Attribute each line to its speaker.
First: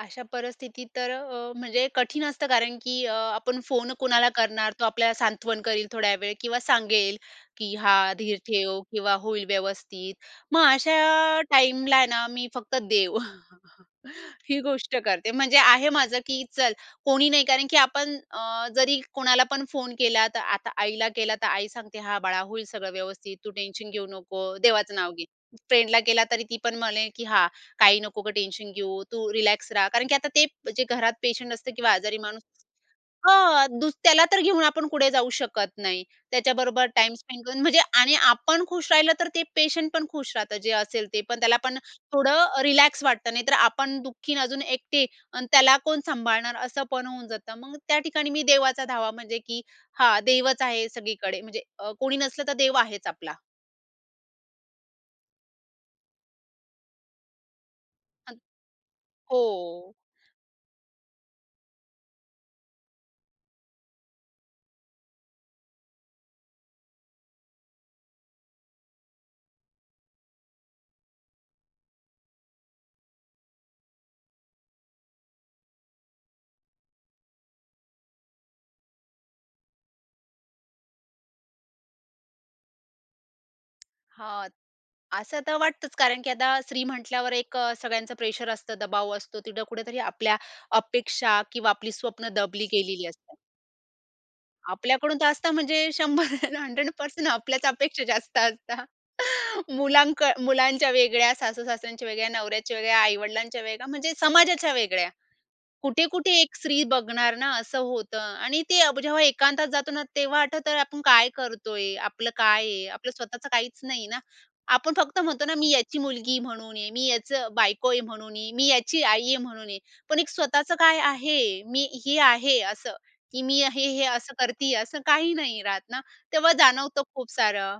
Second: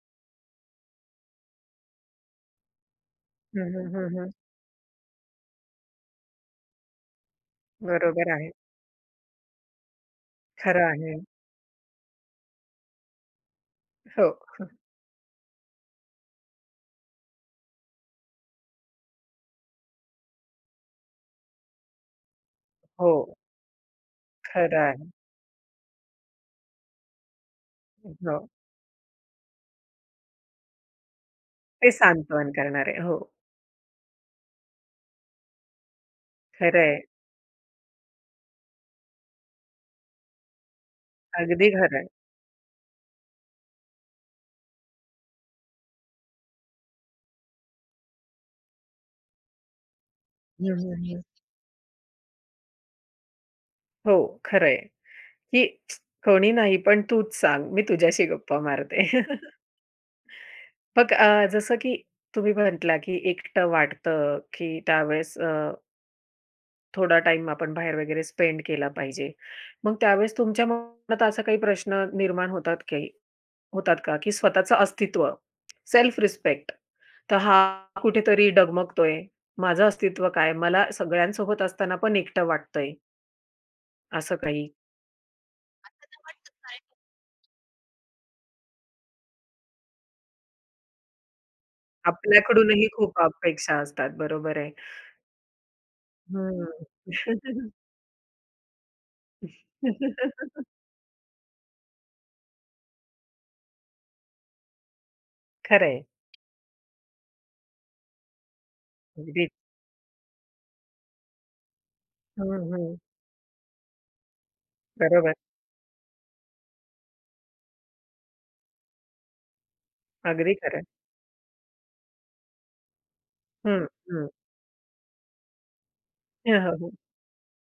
Speaker 1: अशा परिस्थितीत तर अ अ, म्हणजे कठीण असतं कारण की अ, आपण
Speaker 2: हं, हं,
Speaker 1: फोन
Speaker 2: हं,
Speaker 1: कुणाला
Speaker 2: हं.
Speaker 1: करणार. तो आपल्याला सांत्वन करील थोड्या वेळ, किंवा सांगेल की "हां
Speaker 2: बरोबर
Speaker 1: धीर
Speaker 2: आहे.
Speaker 1: ठेव, किंवा होईल व्यवस्थित". मग
Speaker 2: खरं आहे.
Speaker 1: अशा टाईमला आहे ना मी फक्त देव,
Speaker 2: हो,
Speaker 1: ही गोष्ट करते. म्हणजे आहे माझं, की चल कोणी नाही कारण की आपण अ, जरी कोणाला पण फोन केला तर आता आईला केला, तर आई सांगते "हां बाळा होईल सगळं
Speaker 2: हो.
Speaker 1: व्यवस्थित, तू टेन्शन घेऊ नको,
Speaker 2: खरं
Speaker 1: देवाचं नाव
Speaker 2: आहे.
Speaker 1: घे". फ्रेंडला केला, तरी ती पण म्हणे की "हां, काही
Speaker 2: अ,
Speaker 1: नको गं
Speaker 2: हो.
Speaker 1: टेन्शन घेऊ, तू रिलॅक्स रहा," कारण की आता ते जे घरात पेशंट असतं किंवा
Speaker 2: ते
Speaker 1: आजारी माणूस
Speaker 2: सांत्वन करणारे, हो.
Speaker 1: हां, दु त्याला तर घेऊन आपण कुठे जाऊ शकत नाही.
Speaker 2: खरं
Speaker 1: त्याच्याबरोबर
Speaker 2: आहे.
Speaker 1: टाईम स्पेंड करून म्हणजे आणि आपण खुश राहिलं तर ते पेशंट पण खुश राहतं, जे असेल ते पण त्याला
Speaker 2: अगदी,
Speaker 1: पण
Speaker 2: खरं आहे.
Speaker 1: थोडं अ, रिलॅक्स वाटतं. नाहीतर आपण दुःखी अन् अजून एकटे आणि त्याला कोण सांभाळणार असं पण होऊन जातं. मग त्या ठिकाणी मी देवाचा धावा म्हणजे, की हां देवच
Speaker 2: हं,
Speaker 1: आहे
Speaker 2: हं, हं.
Speaker 1: सगळीकडे, म्हणजे अ, कोणी नसलं तर देव आहेच आपला.
Speaker 2: हो खरं आहे, की कोणी नाही पण तूच सांग, मी तुझ्याशी
Speaker 1: हां.
Speaker 2: गप्पा मारते.
Speaker 1: हो.
Speaker 2: मग अ, जसं की तुम्ही म्हटला की एकटं वाटतं, की त्यावेळेस अ थोडा टाईम आपण बाहेर वगैरे स्पेंड केला पाहिजे. मग त्यावेळेस तुमच्या मनात असा काही प्रश्न निर्माण होतात काही होतात का? की स्वतःचं अस्तित्व, सेल्फ रिस्पेक्ट, तर हा कुठेतरी डगमगतोय? माझं अस्तित्व काय? मला सगळ्यांसोबत असताना पण एकटं वाटतं आहे असं
Speaker 1: हां,
Speaker 2: काही?
Speaker 1: असं तर वाटतचं,
Speaker 2: असं तर
Speaker 1: कारण की आता
Speaker 2: वाटतय काय?
Speaker 1: स्त्री म्हटल्यावर एक अ, सगळ्यांचं प्रेशर असतं, दबाव असतो. तिथं कुठेतरी आपल्या अपेक्षा, किंवा आपली स्वप्न दबली
Speaker 2: आपल्याकडूनही
Speaker 1: गेलेली
Speaker 2: खूप
Speaker 1: असते.
Speaker 2: अपेक्षा असतात, बरोबर आहे.
Speaker 1: आपल्याकडून तर असतं म्हणजे 100,
Speaker 2: हं.
Speaker 1: 100% आपल्याच अपेक्षा जास्त असता. मुलां क मुलांच्या वेगळ्या, सासूसासऱ्यांच्या वेगळ्या, नवऱ्याच्या वेगळ्या, आई-वडिलांच्या वेगळ्या, म्हणजे समाजाच्या वेगळ्या.
Speaker 2: खरं आहे.
Speaker 1: कुठे-कुठे एक स्त्री बघणार ना, असं होतं. आणि ते अब जेव्हा
Speaker 2: अगदी.
Speaker 1: एकांतात जातो ना, तेव्हा आठवतं अरे आपण काय करतोय? आपलं काय
Speaker 2: हं,
Speaker 1: आहे?
Speaker 2: हं.
Speaker 1: आपलं स्वतःचं काहीच नाही ना? आपण फक्त
Speaker 2: बरोबर.
Speaker 1: म्हणतो ना, "मी याची मुलगी" म्हणून आहे. "मी याचं बायको आहे" म्हणून आहे, "मी याची आई आहे" म्हणून आहे. पण एक
Speaker 2: अगदी,
Speaker 1: स्वतःचं
Speaker 2: खरं आहे.
Speaker 1: काय आहे? मी हे आहे, असं? की मी अ,
Speaker 2: हं,
Speaker 1: हे-हे
Speaker 2: हं.
Speaker 1: असं करतीये, असं काही नाही राहत ना, तेव्हा
Speaker 2: हं, हो, हो.
Speaker 1: जाणवतो खूप सारं.